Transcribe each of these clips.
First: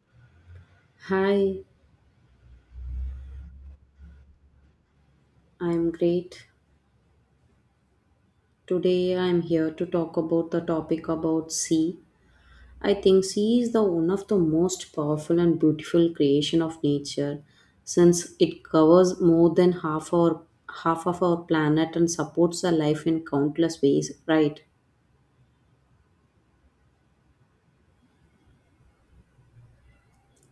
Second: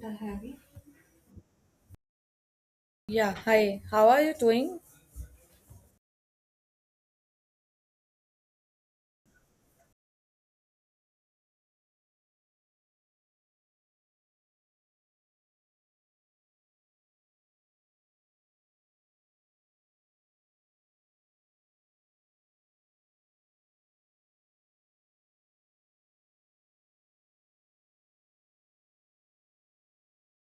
The heavy. Hi, Yeah, hi. How are you doing? I'm great. Today I'm here to talk about the topic about sea. I think sea is the one of the most powerful and beautiful creation of nature since it covers more than half of our planet and supports the life in countless ways, right?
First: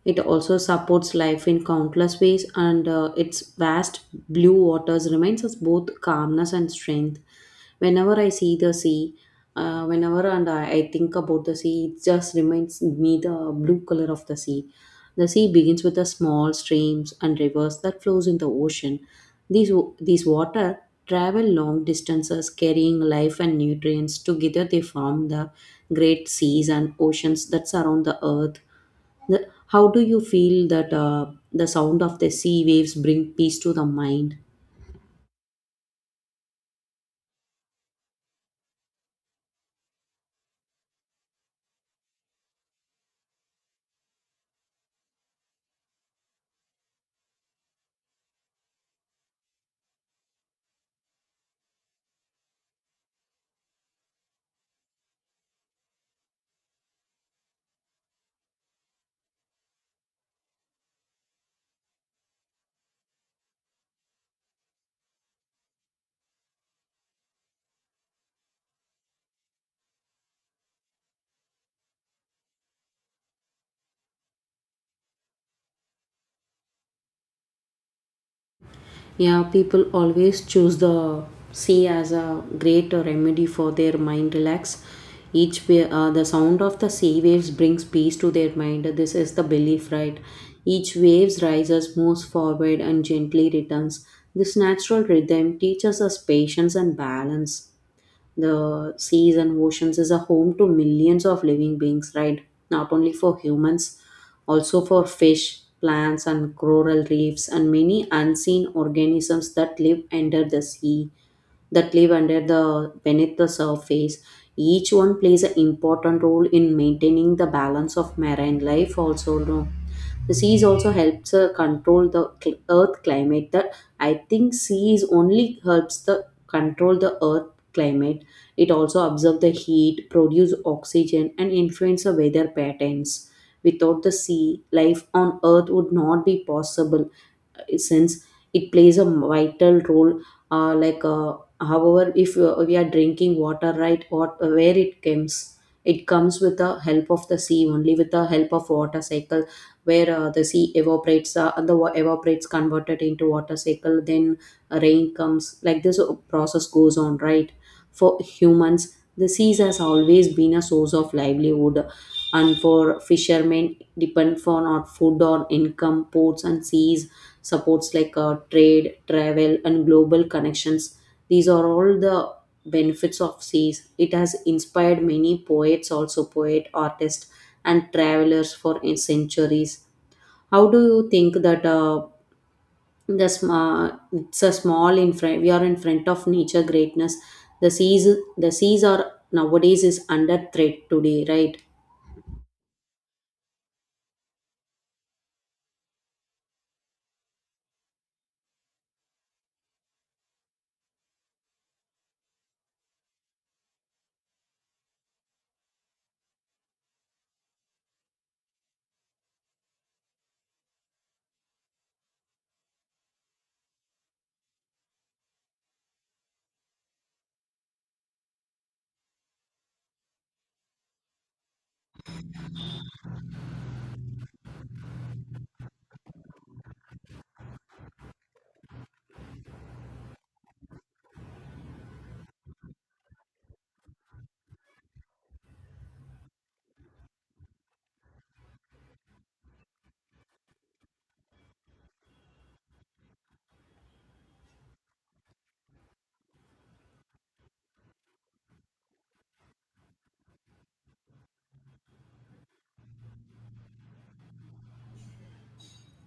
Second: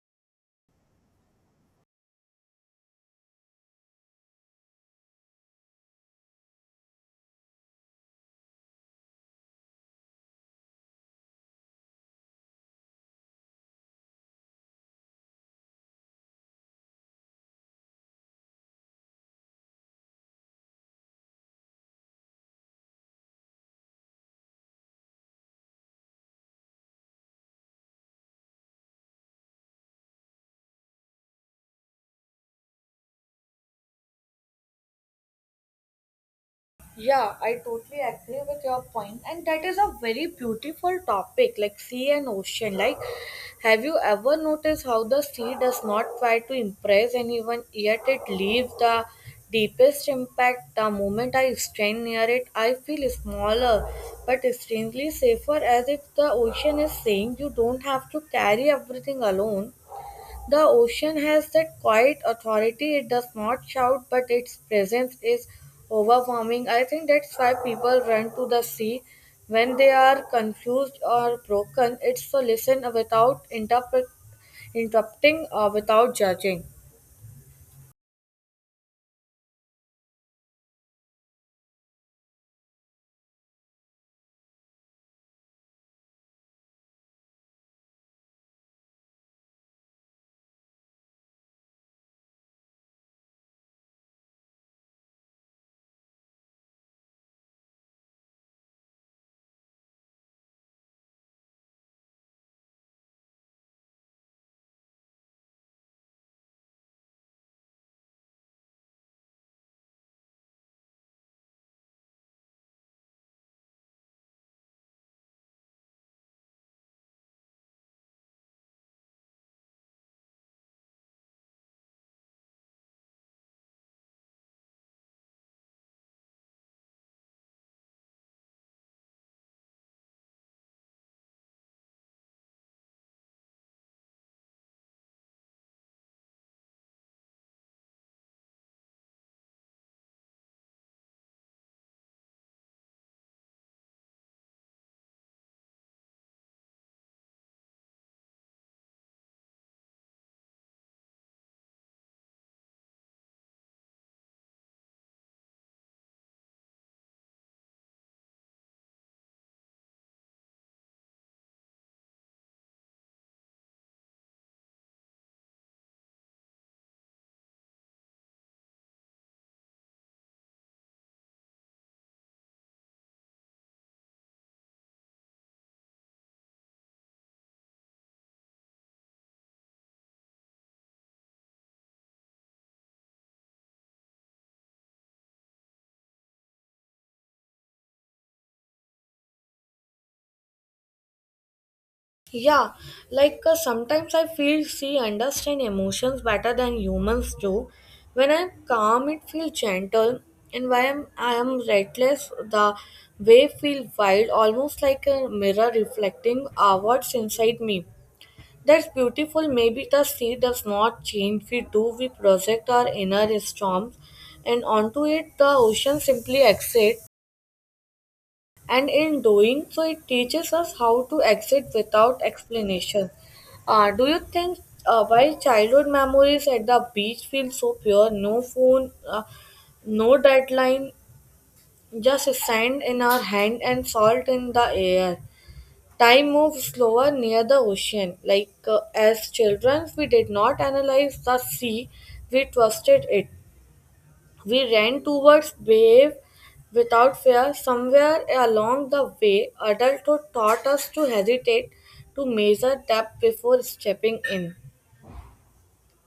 It also supports life in countless ways, and its vast blue waters reminds us both calmness and strength. Whenever I see the sea, I think about the sea, it just reminds me the blue color of the sea. The sea begins with the small streams and rivers that flows in the ocean these, these water travel long distances carrying life and nutrients. Together they form the great seas and oceans that surround the earth. How do you feel that the sound of the sea waves bring peace to the mind? Yeah, I totally agree with your point, and that is a very beautiful topic like sea and ocean. Like, have you ever noticed how the sea does not try to impress anyone, yet it leaves the deepest impact? The moment I stand near it, I feel smaller but strangely safer, as if the ocean is saying you don't have to carry everything alone. The ocean has that quiet authority. It does not shout, but its presence is overwhelming. I think that's why people run to the sea when they are confused or broken. It's to listen without interrupting or without judging. Yeah, people always choose the sea as a great remedy for their mind relax. The sound of the sea waves brings peace to their mind. This is the belief, right? Each waves rises, moves forward, and gently returns. This natural rhythm teaches us patience and balance. The seas and oceans is a home to millions of living beings, right? Not only for humans, also for fish, plants, and coral reefs, and many unseen organisms that live under the sea, that live under the beneath the surface. Each one plays an important role in maintaining the balance of marine life, also. No? The seas also helps control the earth climate. That I think seas only helps the control the earth climate. It also absorb the heat, produce oxygen, and influence the weather patterns. Without the sea, life on earth would not be possible since it plays a vital role uh, like uh, however if we are drinking water, right? Or where it comes, it comes with the help of the sea only, with the help of water cycle, where the sea evaporates and evaporates converted into water cycle, then rain comes. Like this process goes on, right? For humans the seas has always been a source of livelihood, and for fishermen depend for not food or income. Ports and seas supports like trade, travel, and global connections. These are all the benefits of seas. It has inspired many poets, also poet, artists, and travelers for centuries. How do you think that it's a small in front? We are in front of nature greatness. The seas are nowadays is under threat today, right? Yeah, sometimes I feel she understand emotions better than humans do. When I'm calm, it feels gentle, and when I am reckless, the wave feel wild, almost like a mirror reflecting what's inside me. That's beautiful. Maybe the sea does not change. We do. We project our inner storms, and onto it, the ocean simply exit, and in doing so it teaches us how to exit without explanation. Do you think why childhood memories at the beach feel so pure? No phone, no deadline, just sand in our hand and salt in the air. Time moves slower near the ocean. As children we did not analyze the sea, we trusted it. We ran towards Behave without fear. Somewhere along the way, adulthood taught us to hesitate, to measure depth before stepping in.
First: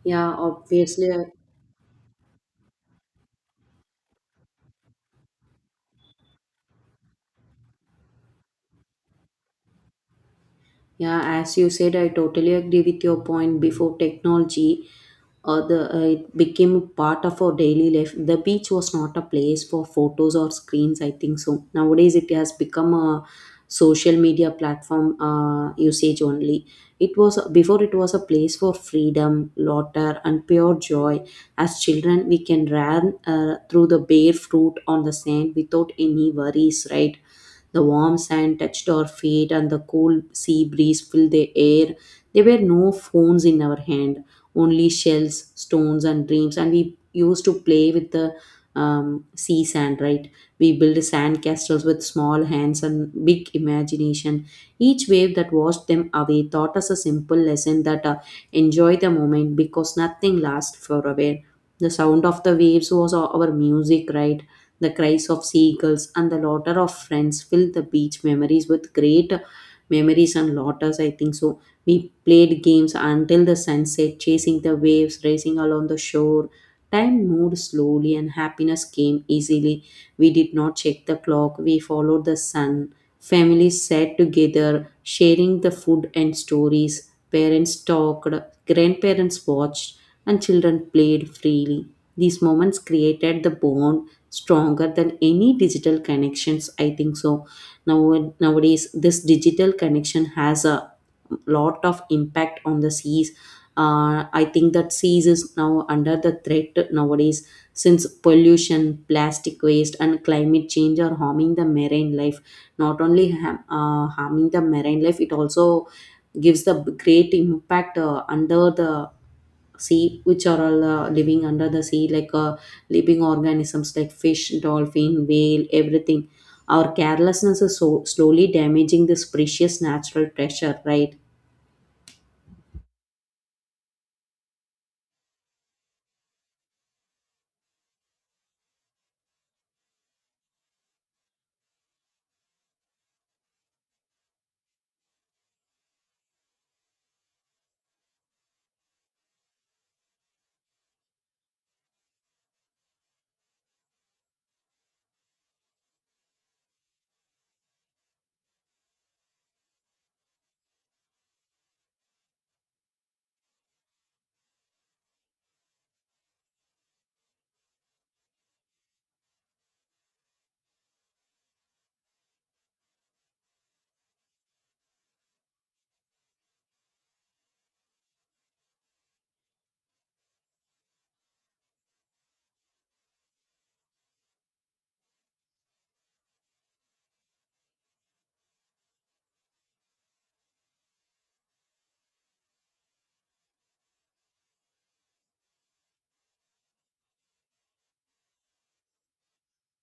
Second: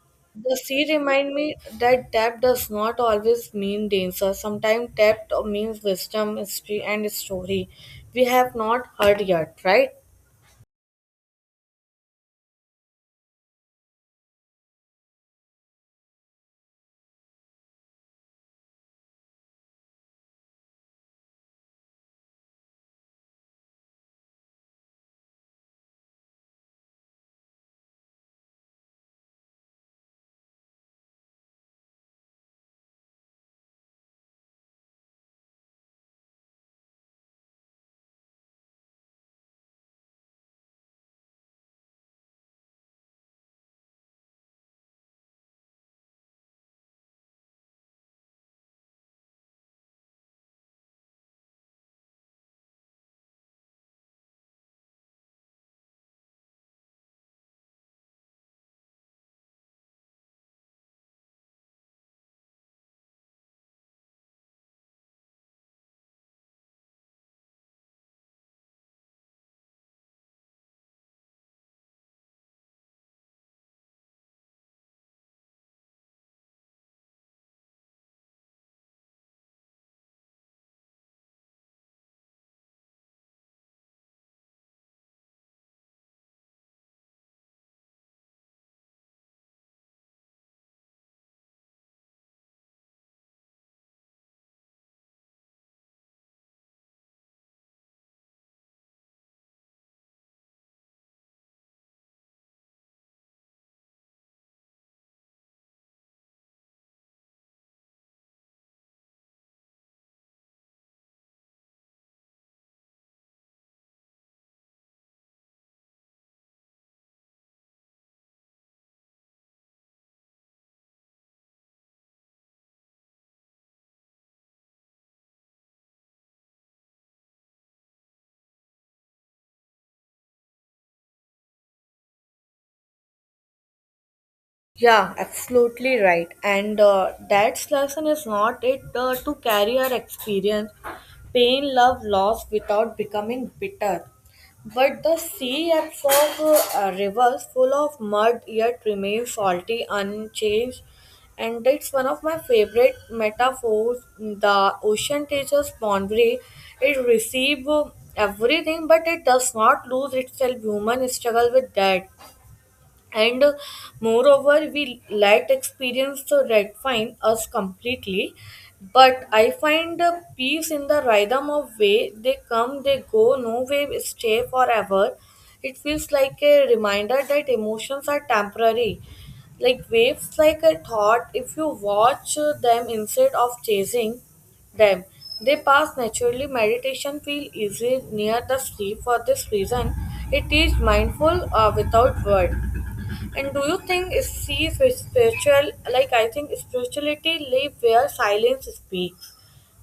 Yeah, The sea obviously. remind me that depth does not always mean danger. Sometimes depth means wisdom, history, and story we have not heard yet, right? Yeah, as you said, I totally agree with your point. Before technology, the it became a part of our daily life. The beach was not a place for photos or screens. I think so. Nowadays, it has become a social media platform usage only. It was before it was a place for freedom, laughter, and pure joy. As children, we can run through the bare fruit on the sand without any worries, right? The warm sand touched our feet, and the cool sea breeze filled the air. There were no phones in our hand, only shells, stones, and dreams. And we used to play with the sea sand, right? We built sand castles with small hands and big imagination. Each wave that washed them away taught us a simple lesson that enjoy the moment because nothing lasts forever. The sound of the waves was our music, right? The cries of seagulls and the laughter of friends fill the beach memories with great memories and laughters, I think so. We played games until the sunset, chasing the waves, racing along the shore. Time moved slowly and happiness came easily. We did not check the clock, we followed the sun. Families sat together, sharing the food and stories. Parents talked, grandparents watched, and children played freely. These moments created the bond stronger than any digital connections, I think so. Now, nowadays this digital connection has a lot of impact on the seas. I think that seas is now under the threat nowadays, since pollution, plastic waste, and climate change are harming the marine life. Not only harming the marine life, it also gives the great impact under the sea, which are all living under the sea, like living organisms like fish, dolphin, whale, everything. Our carelessness is so slowly damaging this precious natural treasure, right? Yeah, absolutely right. And That's lesson is not it, to carry our experience, pain, love, loss without becoming bitter. But the sea absorbs rivers full of mud yet remains salty, unchanged. And it's one of my favorite metaphors. The ocean teaches boundary. It receives everything, but it does not lose itself. Human struggle with that, and moreover we let experience to redefine us completely, but I find peace in the rhythm of way. They come, they go, no way stay forever. It feels like a reminder that emotions are temporary, like waves, like a thought. If you watch them instead of chasing them, they pass naturally. Meditation feel easy near the sleep for this reason. It is mindful without word. And do you think is see if spiritual, like I think spirituality live where silence speaks.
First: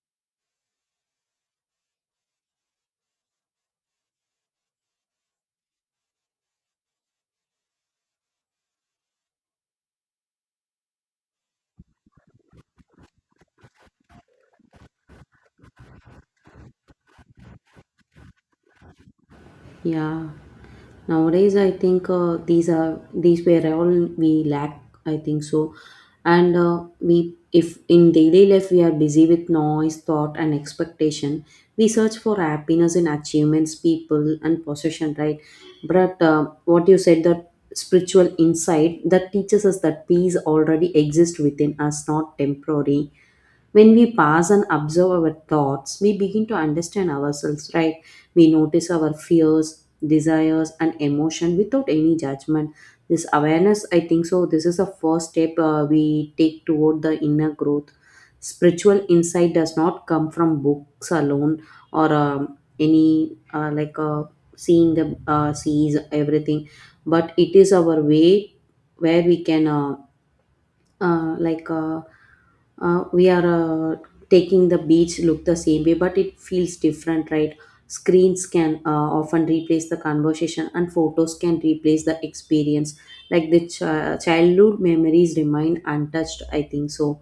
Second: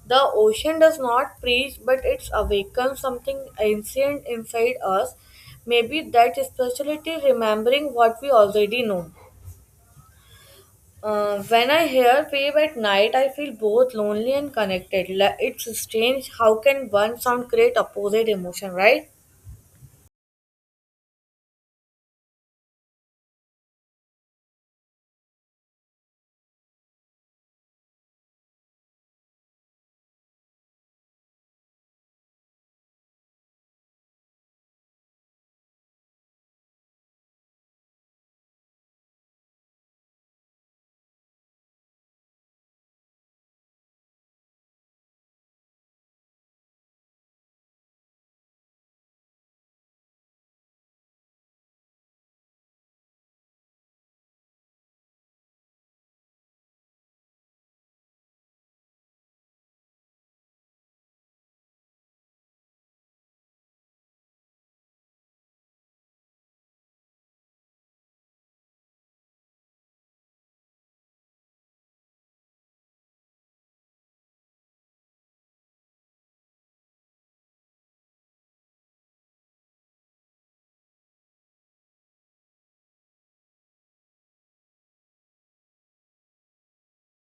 The ocean does not preach but it awakens something ancient inside us. Maybe that spirituality remembering what we already know. When I hear wave at night, I feel both lonely and connected. Like, it's strange how can one sound create opposite emotion, right? Yeah. Nowadays, I think these were all we lack. I think so, and we if in daily life we are busy with noise, thought, and expectation, we search for happiness in achievements, people, and possession. Right, but what you said that spiritual insight that teaches us that peace already exists within us, not temporary. When we pause and observe our thoughts, we begin to understand ourselves, right? We notice our fears, desires, and emotion without any judgment. This awareness, I think so, this is the first step we take toward the inner growth. Spiritual insight does not come from books alone or any like seeing the sees everything, but it is our way where we can. Like we are Taking the beach look the same way but it feels different, right? Screens can often replace the conversation and photos can replace the experience, like the childhood memories remain untouched, I think so,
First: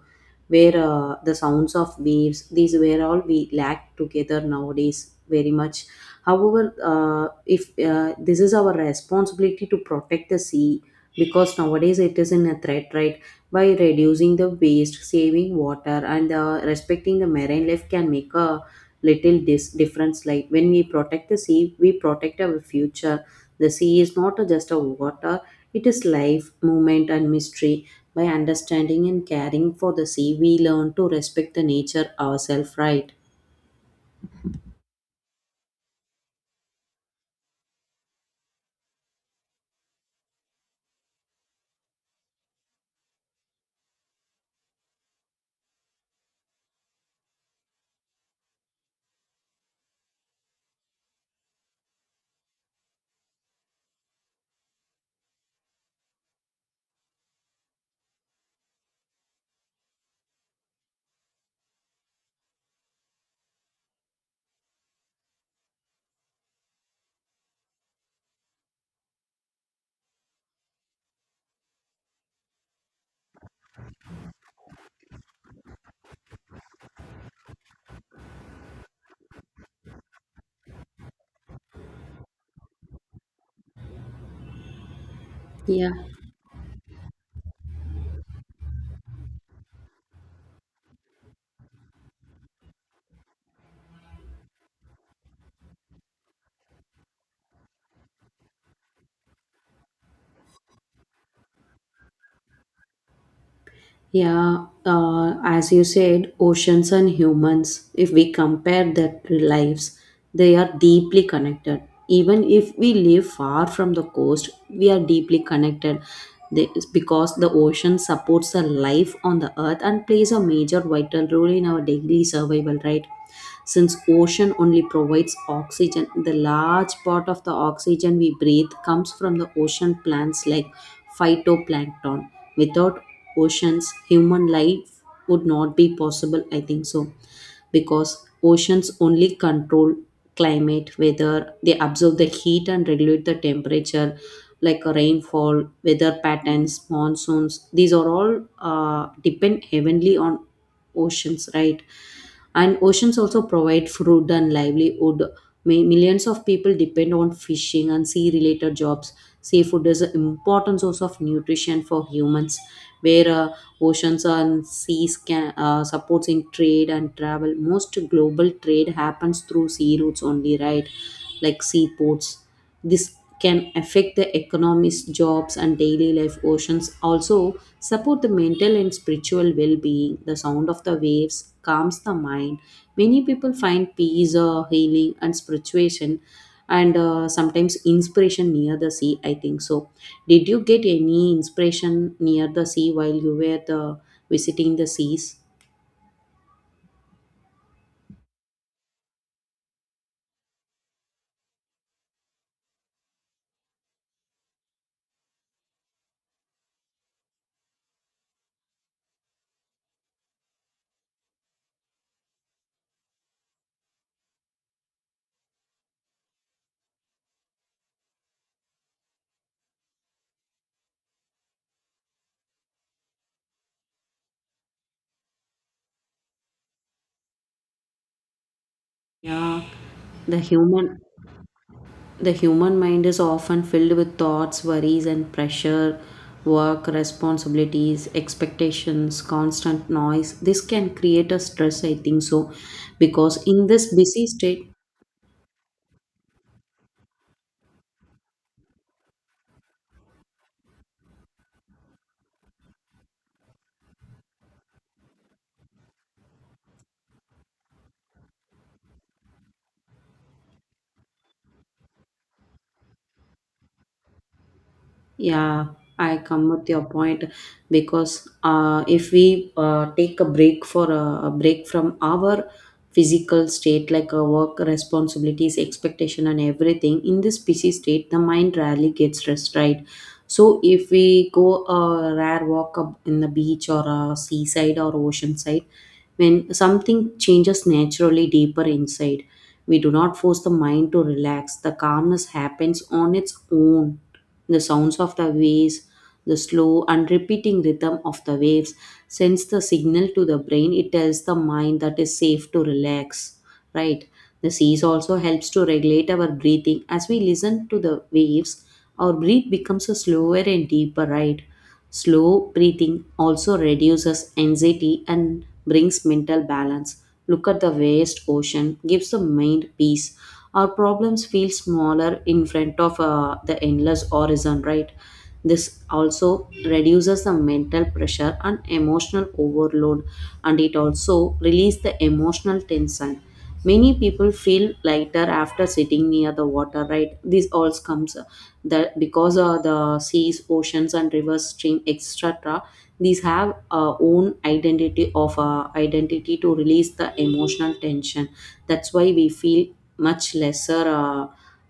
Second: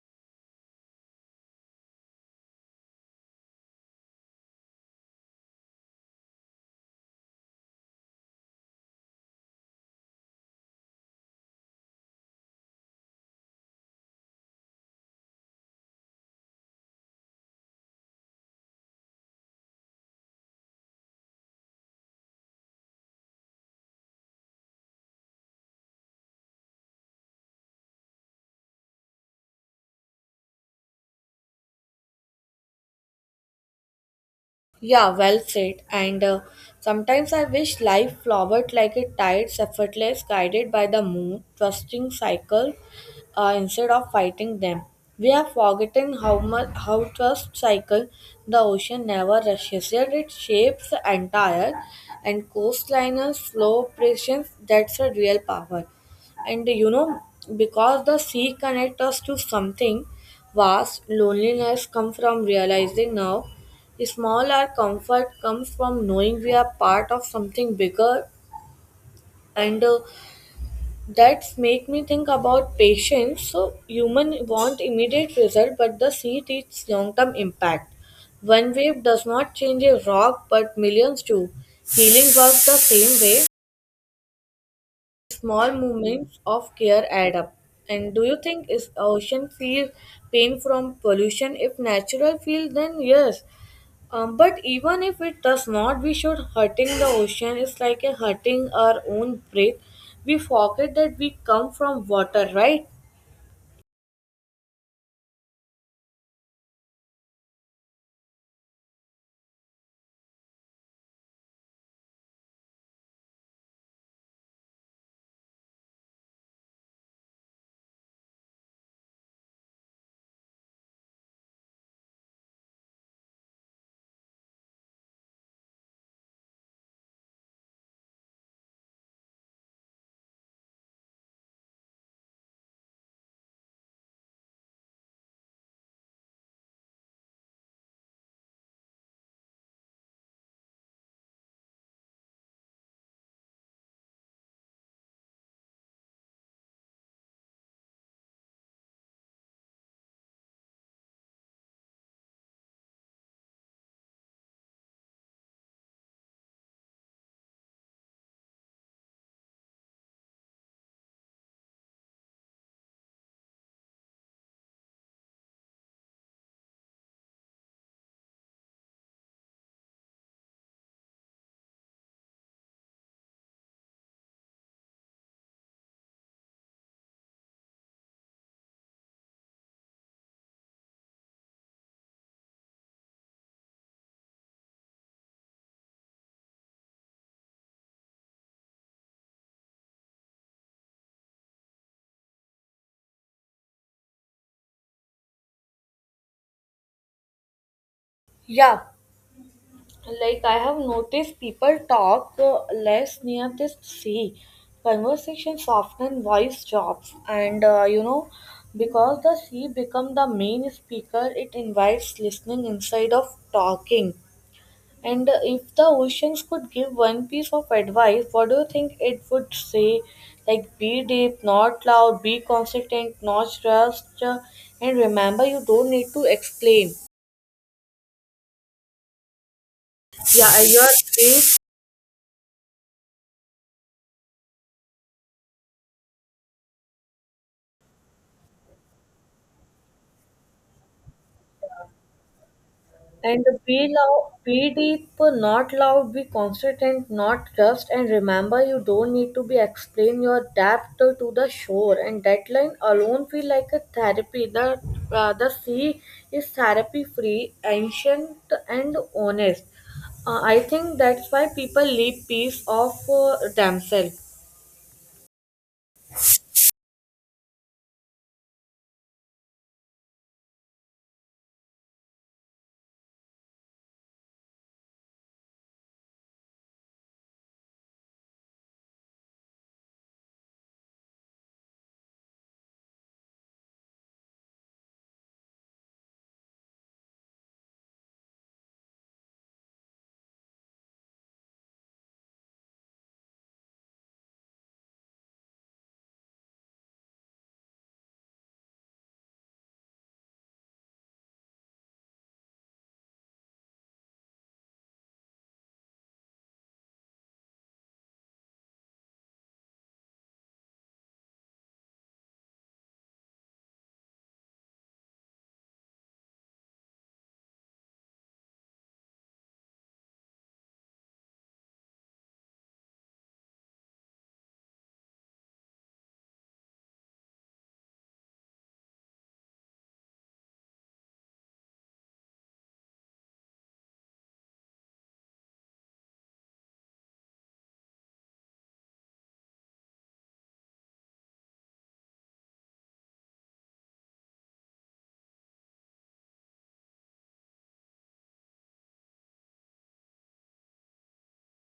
where the sounds of waves, these were all we lack together nowadays very much. However, if this is our responsibility to protect the sea because nowadays it is in a threat, right? By reducing the waste, saving water, and respecting the marine life can make a little difference. Like when we protect the sea, we protect our future. The sea is not just a water, it is life, movement, and mystery. By understanding and caring for the sea, we learn to respect the nature ourselves, right? Yeah, well said. And Sometimes I wish life flowered like a tides, effortless, guided by the moon, trusting cycle, instead of fighting them. We have forgotten how much how trust cycle. The ocean never rushes, yet it shapes the entire and coastliners slow patience. That's a real power, and you know, because the sea connects us to something vast. Loneliness comes from realizing now small our comfort comes from knowing we are part of something bigger, and that's make me think about patience. So human want immediate result, but the sea teaches long-term impact. One wave does not change a rock, but millions do. Healing works the same way. Small Yeah. movements of care add up. And do you think is ocean feel pain from pollution? If natural feel, then yes. But even if it does not, we should hurting the ocean is like a hurting our own breath. We forget that we come from water, right? Yeah, as you said, oceans and humans, if we compare their lives, they are deeply connected. Even if we live far from the coast, we are deeply connected. Because the ocean supports the life on the earth and plays a major vital role in our daily survival, right? Since ocean only provides oxygen, the large part of the oxygen we breathe comes from the ocean plants like phytoplankton. Without oceans, human life would not be possible, I think so. Because oceans only control climate, whether they absorb the heat and regulate the temperature, like a rainfall, weather patterns, monsoons, these are all depend heavily on oceans, right? And oceans also provide food and livelihood. Millions of people depend on fishing and sea related jobs. Seafood is an important source of nutrition for humans, where oceans and seas can supports in trade and travel. Most global trade happens through sea routes only, right? Like seaports, this can affect the economies, jobs, and daily life. Oceans also support the mental and spiritual well-being. The sound of the waves calms the mind. Many people find peace, healing, and spirituation, and sometimes inspiration near the sea, I think so. Did you get any inspiration near the sea while you were the visiting the seas? Yeah, like I have noticed people talk less near the sea. Conversation soften voice drops and, you know, because the sea become the main speaker. It invites listening inside of talking. And If the oceans could give one piece of advice, what do you think it would say? Like, be deep, not loud, be consistent, not rushed, and remember you don't need to explain. Yeah. the Yeah, your human space. The human mind is often filled with thoughts, worries, and pressure, work, responsibilities, expectations, constant noise. This can create a stress, I think so, because And in be this busy loud, be state, deep, not loud, be constant, not just. And remember, you don't need to be explain your depth to the shore. And deadline alone feel like a therapy. The sea is therapy free, ancient and honest. I think that's why people leave piece of themselves. yeah, I come with your point. Because if we take a break, for a break from our physical state, like our work responsibilities, expectation, and everything, in this busy state, the mind rarely gets rest, right? So if we go a rare walk up in the beach or a seaside or ocean side, when something changes naturally deeper inside, we do not force the mind to relax. The calmness happens on its own. The sounds of the waves, the slow and repeating rhythm of the waves sends the signal to the brain. It tells the mind that is safe to relax, right? The seas also helps to regulate our breathing. As we listen to the waves, our breath becomes a slower and deeper, right? Slow breathing also reduces anxiety and brings mental balance. Look at the vast ocean, gives the mind peace, our problems feel smaller in front of the endless horizon, right? This also reduces the mental pressure and emotional overload, and it also releases the emotional tension. Many people feel lighter after sitting near the water, right? This all comes that because the seas, oceans and rivers stream etc, these have own identity of identity to release the emotional tension. That's why we feel much lesser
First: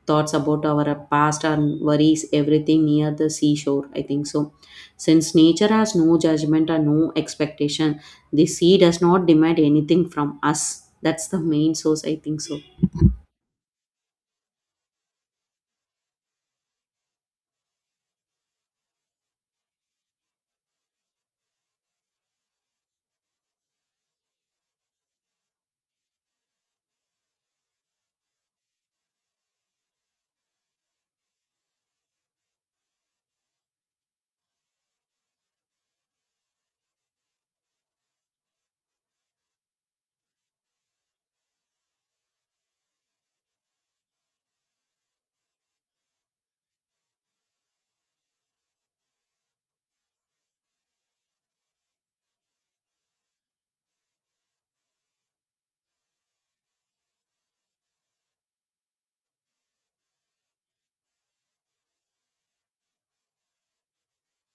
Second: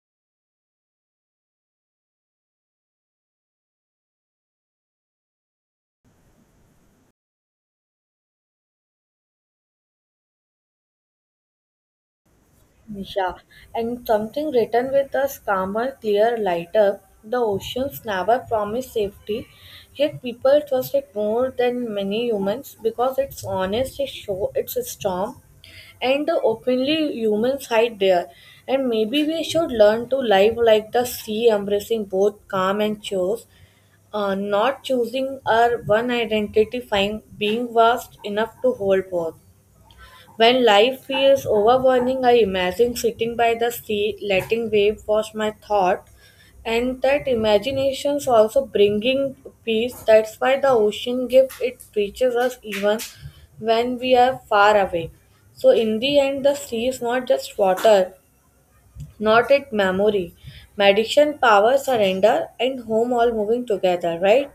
thoughts about our past and worries everything near the seashore, I think so. Since nature has no judgment and no expectation, the sea does not demand anything from us. That's the main source, I think so. Yeah, and something written with a calmer, clear, lighter. The oceans never promise safety, yet people trust it more than many humans because it's honest, it show it's a storm, and openly humans hide there. And maybe we should learn to live like the sea, embracing both calm and chores, not choosing our one identity, find being vast enough to hold both. When life feels overwhelming, I imagine sitting by the sea, letting waves wash my thought, and that imagination's also bringing peace. That's why the ocean gift it reaches us even when we are far away. So in the end, the sea is not just water, not it memory, meditation, power, surrender, and home all moving together. Right?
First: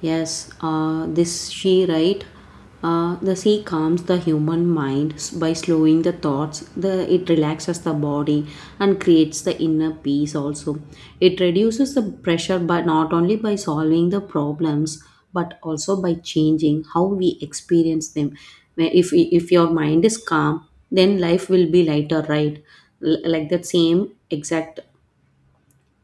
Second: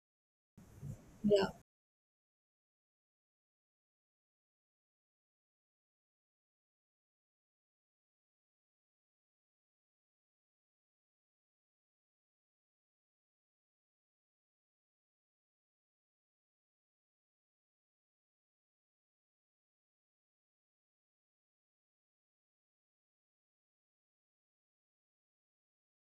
Yes, Yeah. this she right. The sea calms the human mind by slowing the thoughts. The it relaxes the body and creates the inner peace. Also, it reduces the pressure, but not only by solving the problems, but also by changing how we experience them. Where If your mind is calm, then life will be lighter, right? Like that same exact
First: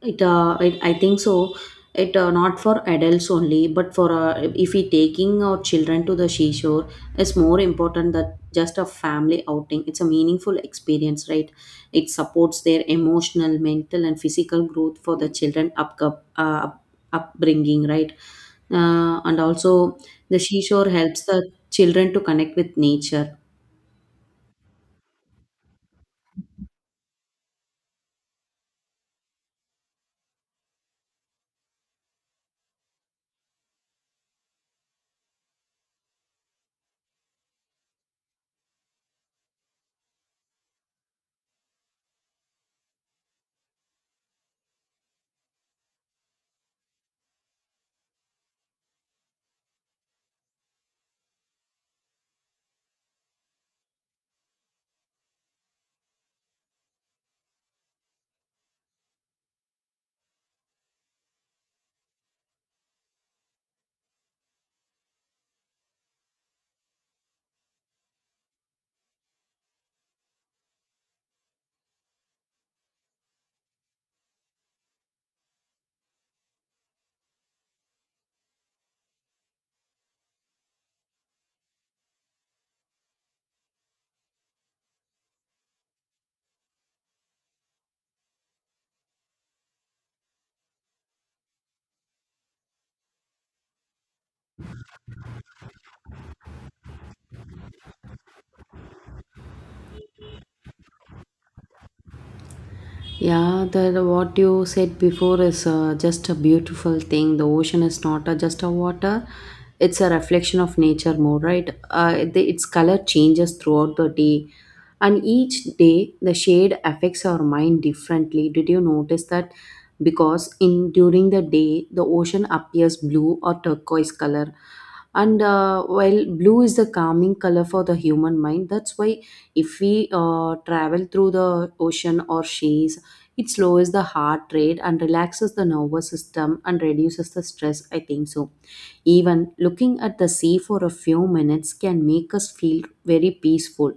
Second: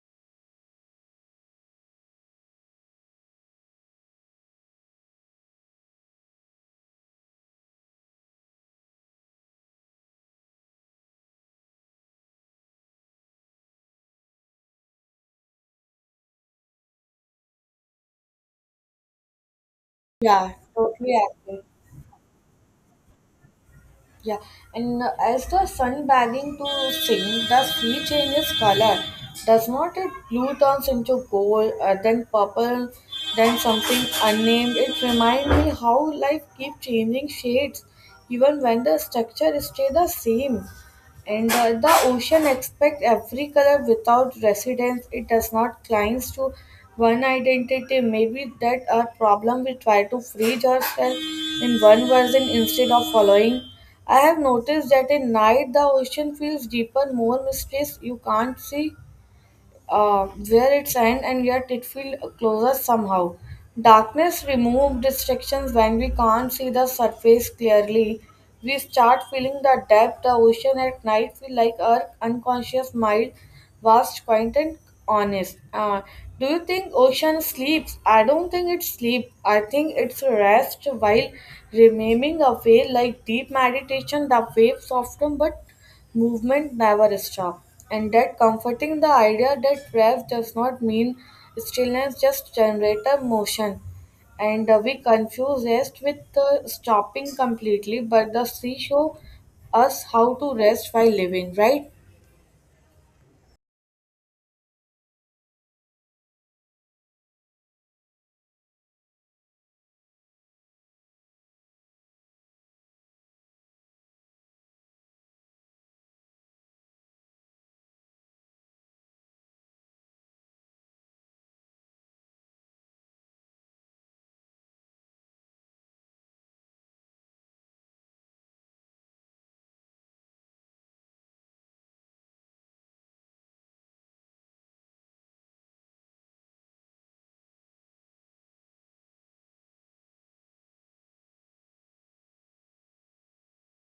it, it, I think so. It not for adults only, but for if we taking our children to the seashore, it's more important that just a family outing. It's a meaningful experience, right? It supports their emotional, mental, and physical growth for the children up, up upbringing, right? And also, the Yeah, seashore totally helps the agree. children to connect with nature. Yeah, and as the sun begging to sink, the sea changes color. Does not it blue turns into gold, then purple, then something unnamed? It reminds me how life keeps changing shades, even when the structure stays the same. And The ocean expects every color without residence. It does not cling to one identity. Maybe that our problem. We try to freeze ourselves in one version instead of following. I have noticed that at night the ocean feels deeper, more mysterious. You can't see where it's end and yet it feels closer somehow. Darkness removes distractions. When we can't see the surface clearly, we start feeling the depth. The ocean at night feel like our unconscious mind, vast, quiet and honest. Do you think ocean sleeps? I don't think it sleeps. I think it's rest while remaining awake like deep meditation. The waves soften but movement never stops, and that comforting the idea that rest does not mean stillness, just generator motion. And We confuse rest with stopping completely, but the sea show us how to rest while living, right? Yeah, that what you said before is just a beautiful thing. The ocean is not just a water; it's a reflection of nature more, right? The, its color changes throughout the day, and each day the shade affects our mind differently. Did you notice that? Because in during the day, the ocean appears blue or turquoise color, and while blue is the calming color for the human mind. That's why if we travel through the ocean or seas, it slows the heart rate and relaxes the nervous system and reduces the stress, I think so. Even looking at the sea for a few minutes can make us feel very peaceful.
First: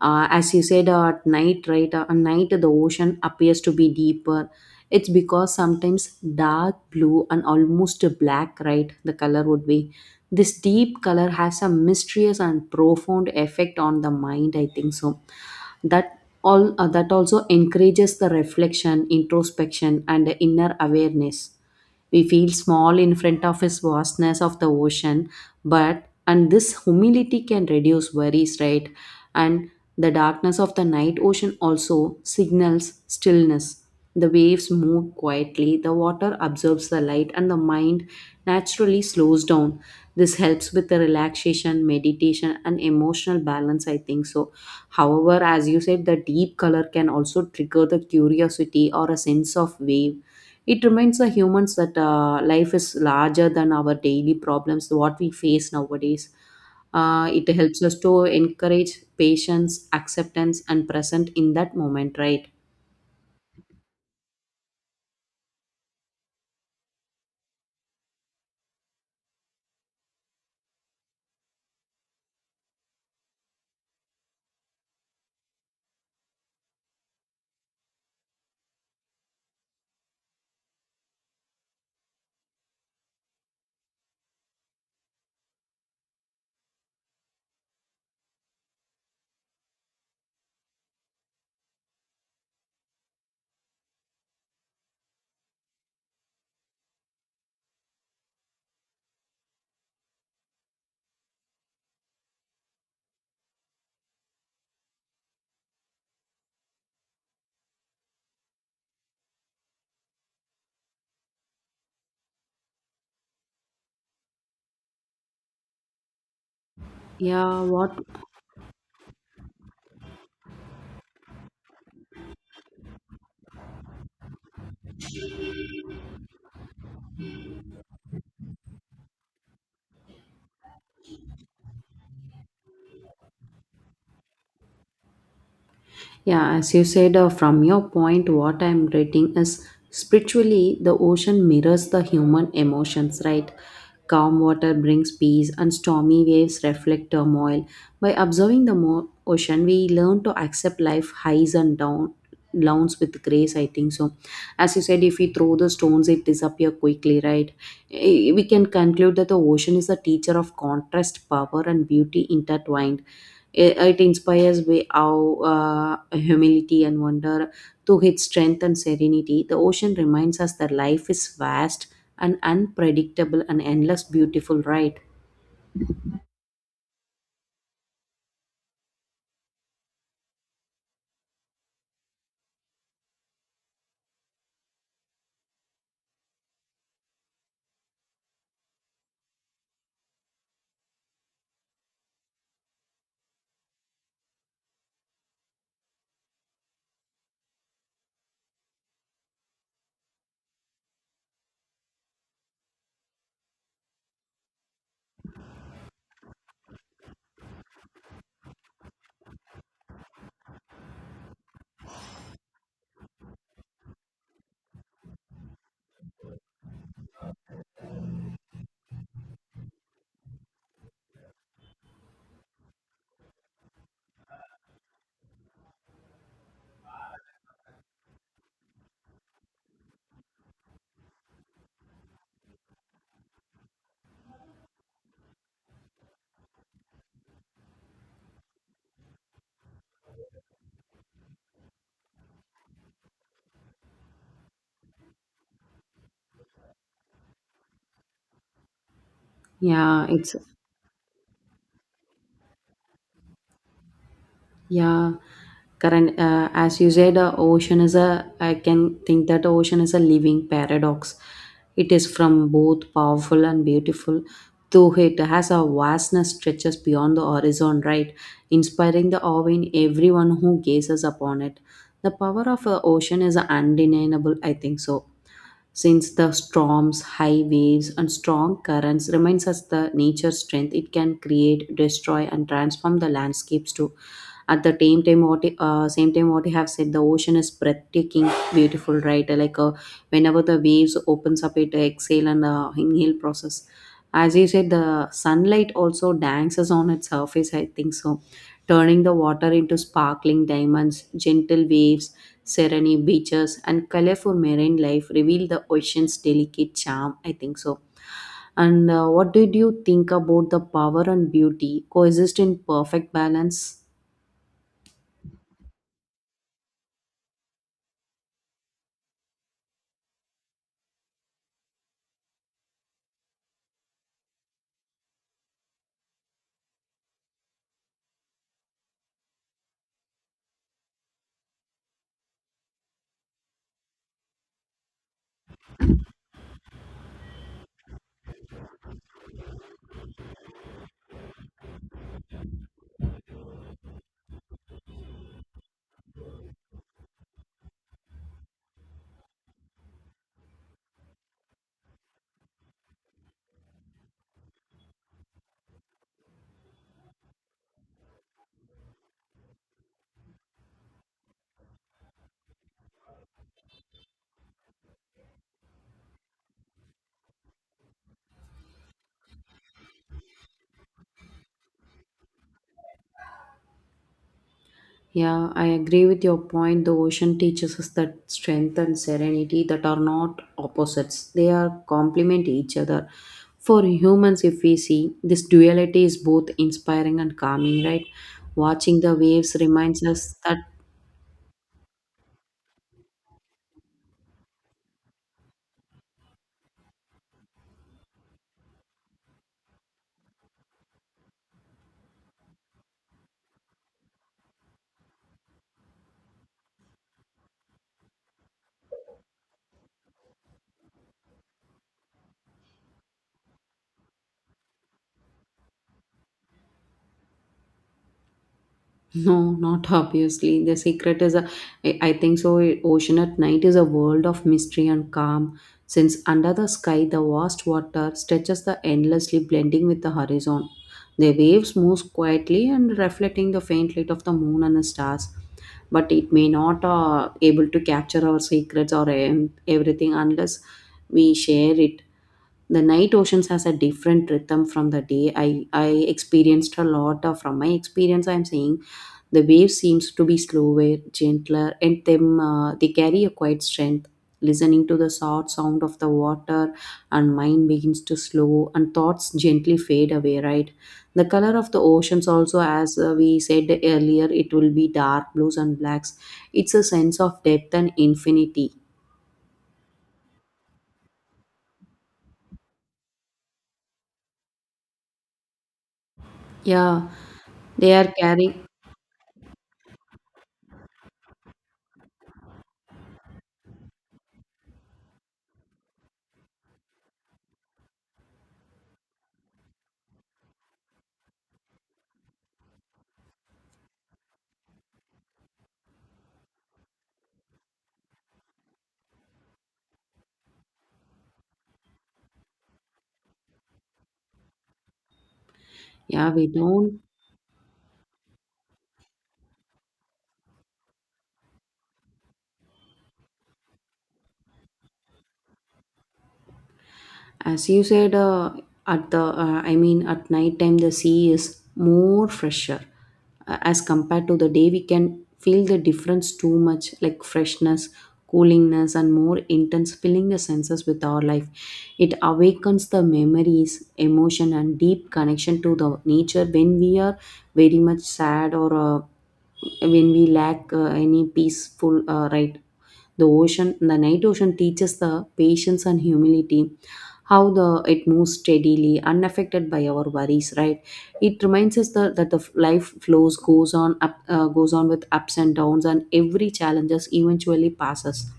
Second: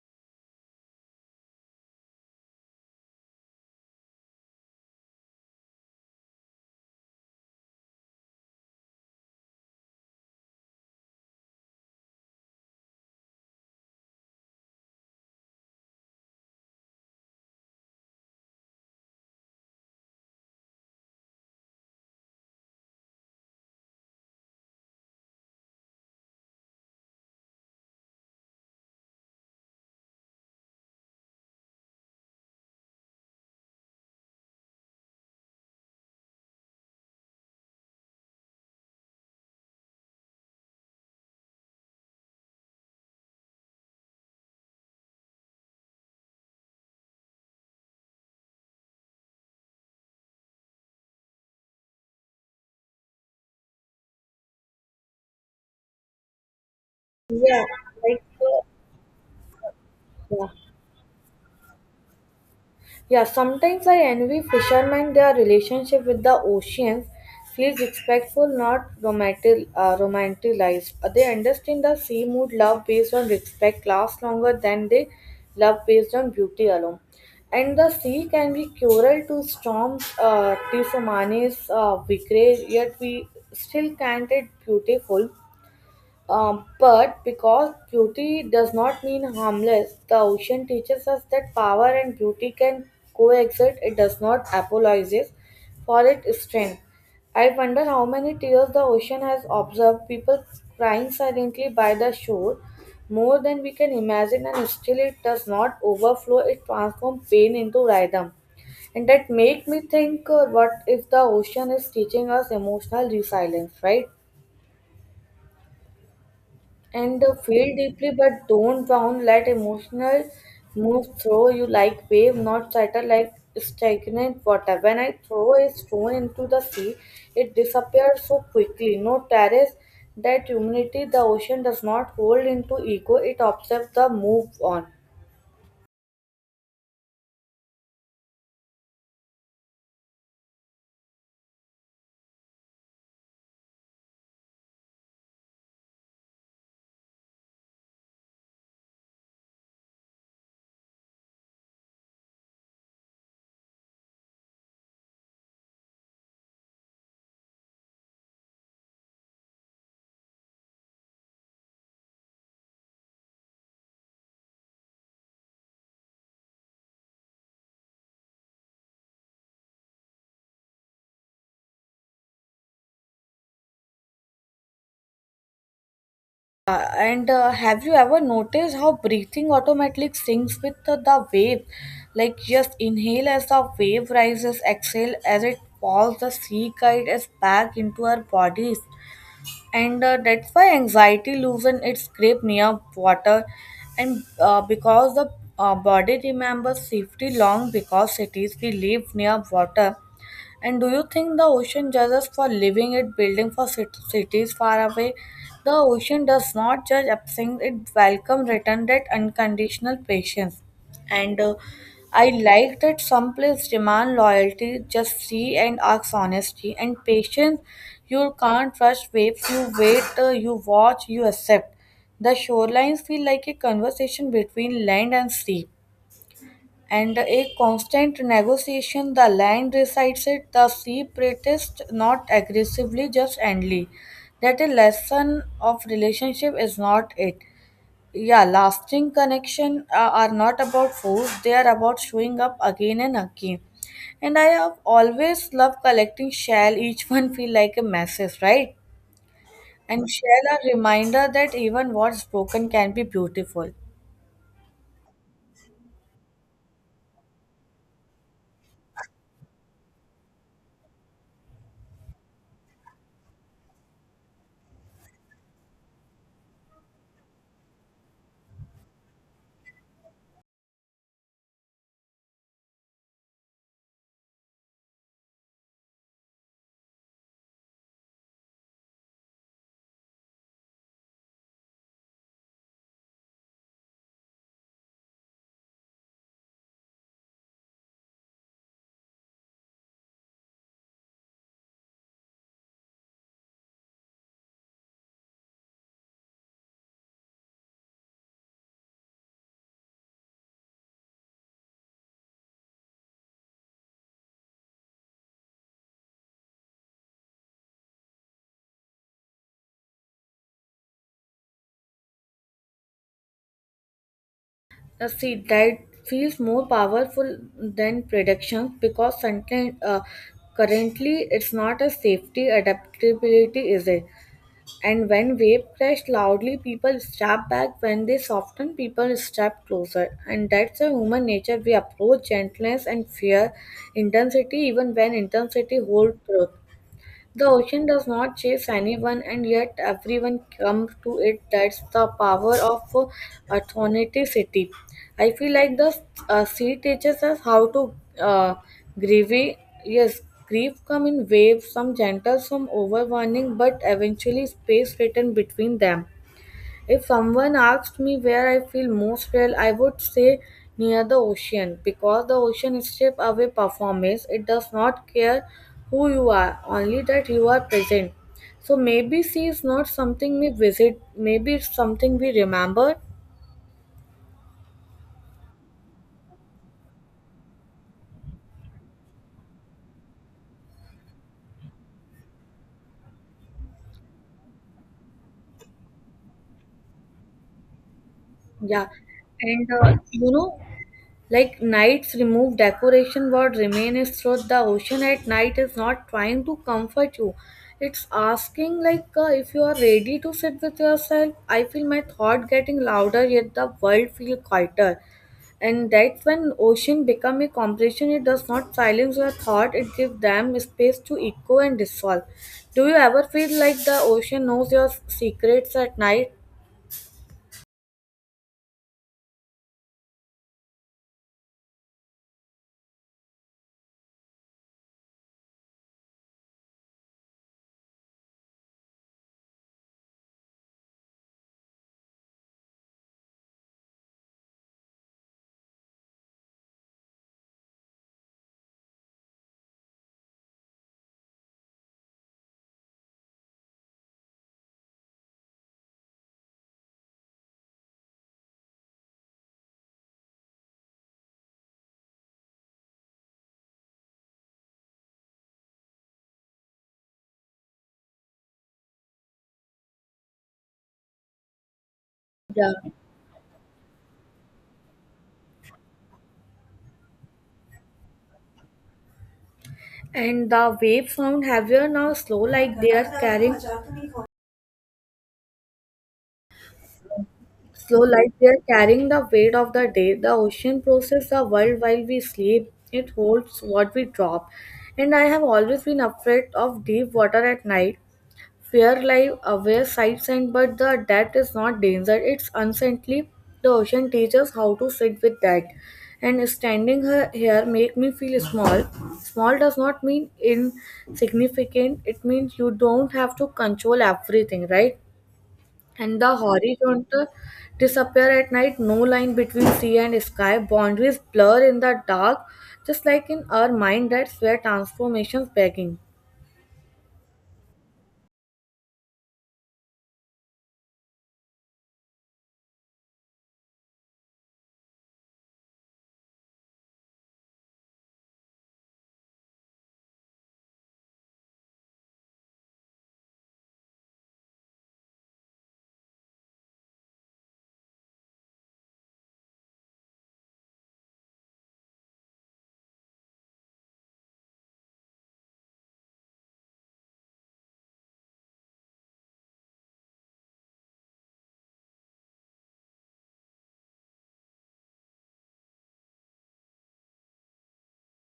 As you said, at night, right? At night the ocean appears to be deeper. It's because sometimes dark blue and almost black, right? The color would be this deep color has a mysterious and profound effect on the mind, I think so. That all that also encourages the reflection, introspection and the inner awareness. We feel small in front of his vastness of the ocean, but and this humility can reduce worries, right? And the darkness of the night ocean also signals stillness. The waves move quietly, the water absorbs the light, and the mind naturally slows down. This helps with the relaxation, meditation, and emotional balance, I think so. However, as you said, the deep color can also trigger the curiosity or a sense of wave. It reminds the humans that life is larger than our daily problems, what we face nowadays. It Yeah, helps us like, to uh, encourage patience, yeah. acceptance, and present in that moment, right? Yeah, sometimes I envy fishermen. Their relationship with the oceans feels respectful, not romantic, romanticized. They understand the sea mood. Love based on respect lasts longer than they love based on beauty alone. And the sea can be cruel to storms, to Samanis, vigre, yet we still can't it beautiful. But because beauty does not mean harmless, the ocean teaches us that power and beauty can coexist. It does not apologize for its strength. I wonder how many tears the ocean has observed, people crying silently by the shore, more than we can imagine, and still it does not overflow, it transforms pain into rhythm. And that make me think, what if the ocean is teaching us emotional resilience, right? and Yeah, feel what? deeply but don't drown, let emotional move through you like wave, not settle like stagnant water. When I throw a stone into the sea it disappears so quickly, no terrace. That humanity, the ocean does not hold into ego, it observes the move on. Yeah, as you said, from your point, what I'm reading is spiritually the ocean mirrors the human emotions, right? Calm water brings peace, and stormy waves reflect turmoil. By observing the ocean, we learn to accept life highs and down, downs with grace. I think so. As you said, if we throw the stones, it disappear quickly, right? Eh, we can conclude that the ocean is a teacher of contrast, power, and beauty intertwined. It inspires way our humility and wonder to its strength and serenity. The ocean reminds us that life is vast and unpredictable and endless beautiful, right? And Have you ever noticed how breathing automatically syncs with the wave? Like just inhale as the wave rises, exhale as it falls, the sea guide us back into our bodies. And That's why anxiety loosens its grip near water, and because the body remembers safety long because cities we live near water. And do you think the ocean judges for leaving it, building for cities far away? The ocean does not judge absence; it welcomes return, that unconditional patience. And I like that some places demand loyalty, just see and ask honesty and patience. You can't rush waves. You wait. You watch. You accept. The shorelines feel like a conversation between land and sea, and a constant negotiation. The land resides it, the sea protests not aggressively, just endly. That a lesson of relationship is not it. Yeah, lasting connection are not about force; they are about showing up again and again. And I have always loved collecting shell. Each one feel like a message, right? Yeah, And it's. shell are reminder that even what's broken can be beautiful. Yeah, current as you said, ocean is a. I can think that ocean is a living paradox. It is from both powerful and beautiful, though it has a vastness stretches beyond the horizon, right? Inspiring the awe in everyone who gazes upon it. The power of a ocean is undeniable, I think so. Since the storms, high waves, and strong currents reminds us the nature's strength, it can create, destroy, and transform the landscapes too. At the same time, what same time what you have said, the ocean is breathtaking beautiful, right? Like whenever the waves opens up it exhale and inhale process. As you said, the sunlight also dances on its surface, I think so. Turning the water into sparkling diamonds, gentle waves, serene beaches and colorful marine life reveal the ocean's delicate charm, I think so. And what did you think about the power and beauty coexist in perfect balance? See, that feels more powerful than predictions because sentient, currently it's not a safety adaptability, is it? And when wave crashed loudly, people step back. When they soften, people step closer. And that's a human nature. We approach gentleness and fear, intensity, even when intensity holds truth. The ocean does not chase anyone, and yet everyone comes to it. That's the power of authenticity. I feel like the sea teaches us how to uh, grieve. Yes, grief come in waves, some gentle, some overwhelming, but eventually space written between them. If someone asked me where I feel most real, I would say near the ocean because the ocean strips away performance. It does not care who you are, only that you are present. So maybe sea is not something we visit, maybe it's something we remember. Yeah, I agree with your point. The ocean teaches us that strength and serenity that are not opposites. They are complement each other. For humans, if we see, this duality is both inspiring and calming, right? Yeah. Watching the waves And reminds You us know, that. like knights remove decoration, what remain is truth. The ocean at night is not trying to comfort you. It's asking, if you are ready to sit with yourself. I feel my thought getting louder, yet the world feel quieter. And that's when ocean become a compression. It does not silence your thought. It gives them space to echo and dissolve. Do you ever feel like the ocean knows your secrets at night? No, not obviously. The secret is a, I think so. Ocean at night is a world of mystery and calm, since under the sky, the vast water stretches the endlessly blending with the horizon. The waves move quietly and reflecting the faint light of the moon and the stars. But it may not able to capture our secrets or everything unless we share it. The night oceans has a different rhythm from the day. I experienced a lot of, from my experience. I am saying the wave seems to be slower, gentler, and them they carry a quiet strength. Listening to the soft sound of the water, and mind begins to slow, and thoughts gently fade away. Right, the color of the oceans also, Yeah. as we said earlier, it will be dark blues and blacks. It's a sense of depth and infinity. And the waves sound heavier now, slow, like they are carrying. Yeah, they So, are like they are carrying. carrying the weight of the day, the ocean processes the world while we sleep. It holds what we drop. And I have always been afraid of deep water at night. Fear lies away sights and but the depth is not danger. It's uncertainty. The ocean teaches how to sit with that. And standing here make me feel small. Small does not mean insignificant. It means you don't have to control everything, right? And Yeah, the we don't. horizontal disappear at night, no line between sea and sky, boundaries blur in the dark, just like in our mind. That's where transformations begin. As you said, at the I mean, at night time the sea is more fresher as compared to the day. We can feel the difference too much, like freshness, coolingness and more intense filling the senses with our life. It awakens the memories, emotion and deep connection to the nature when we are very much sad or when we lack any peaceful right? The ocean, the night ocean teaches the patience and humility, how the it moves steadily, unaffected by our worries, right? It reminds us the, that the life flows goes on up, goes on with ups and downs, and every challenges eventually passes.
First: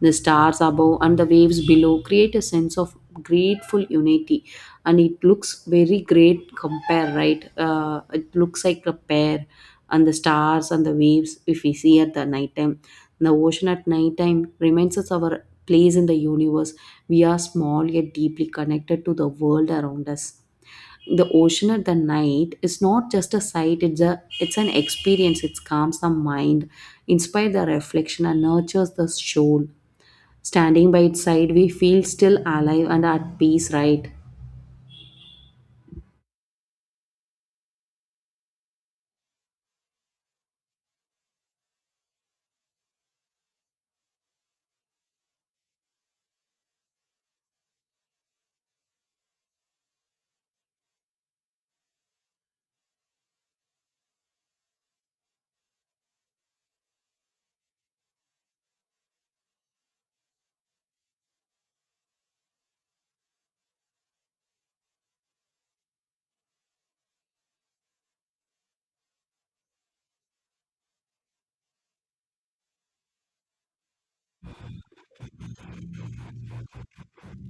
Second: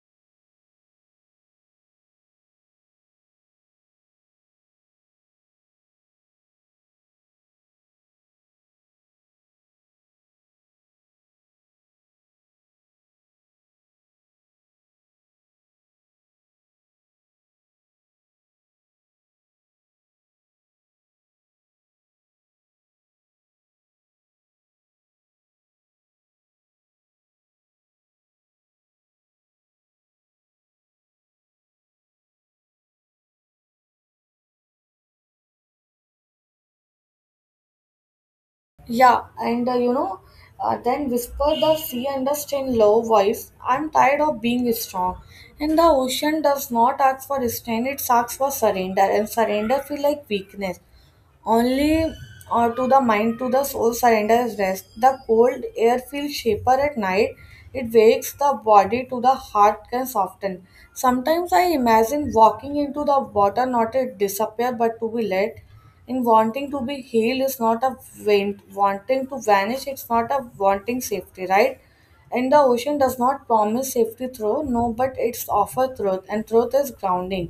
The stars above and the waves below create a sense of grateful unity, and it looks very great. Compare right, it looks like a pair, and the stars and the waves if we see at the night time. The ocean at night time reminds us our place in the universe. We are small yet deeply connected to the world around us. The ocean at the night is not just a sight, it's an experience. It calms the mind, inspires the reflection and nurtures the soul. Standing by its side, we feel still alive and at peace, right? Yeah, and you know, then whisper the sea unders in low voice, I'm tired of being strong. And the ocean does not ask for strength, it asks for surrender, and surrender feel like weakness only to the mind. To the soul surrenders rest. The cold air feels shaper at night, it wakes the body to the heart can soften. Sometimes I imagine walking into the water, not to disappear but to be let in. Wanting to be healed is not a wanting to vanish, it's not a wanting safety, right? And the ocean does not promise safety through no, but it's offer truth, and truth is grounding.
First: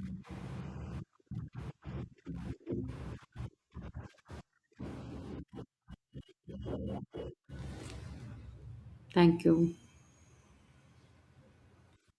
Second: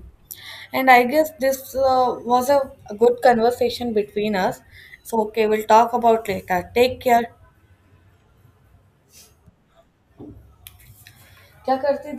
And I guess this was a good conversation between us. So, okay, we'll talk about later. Take care. Thank you. क्या करती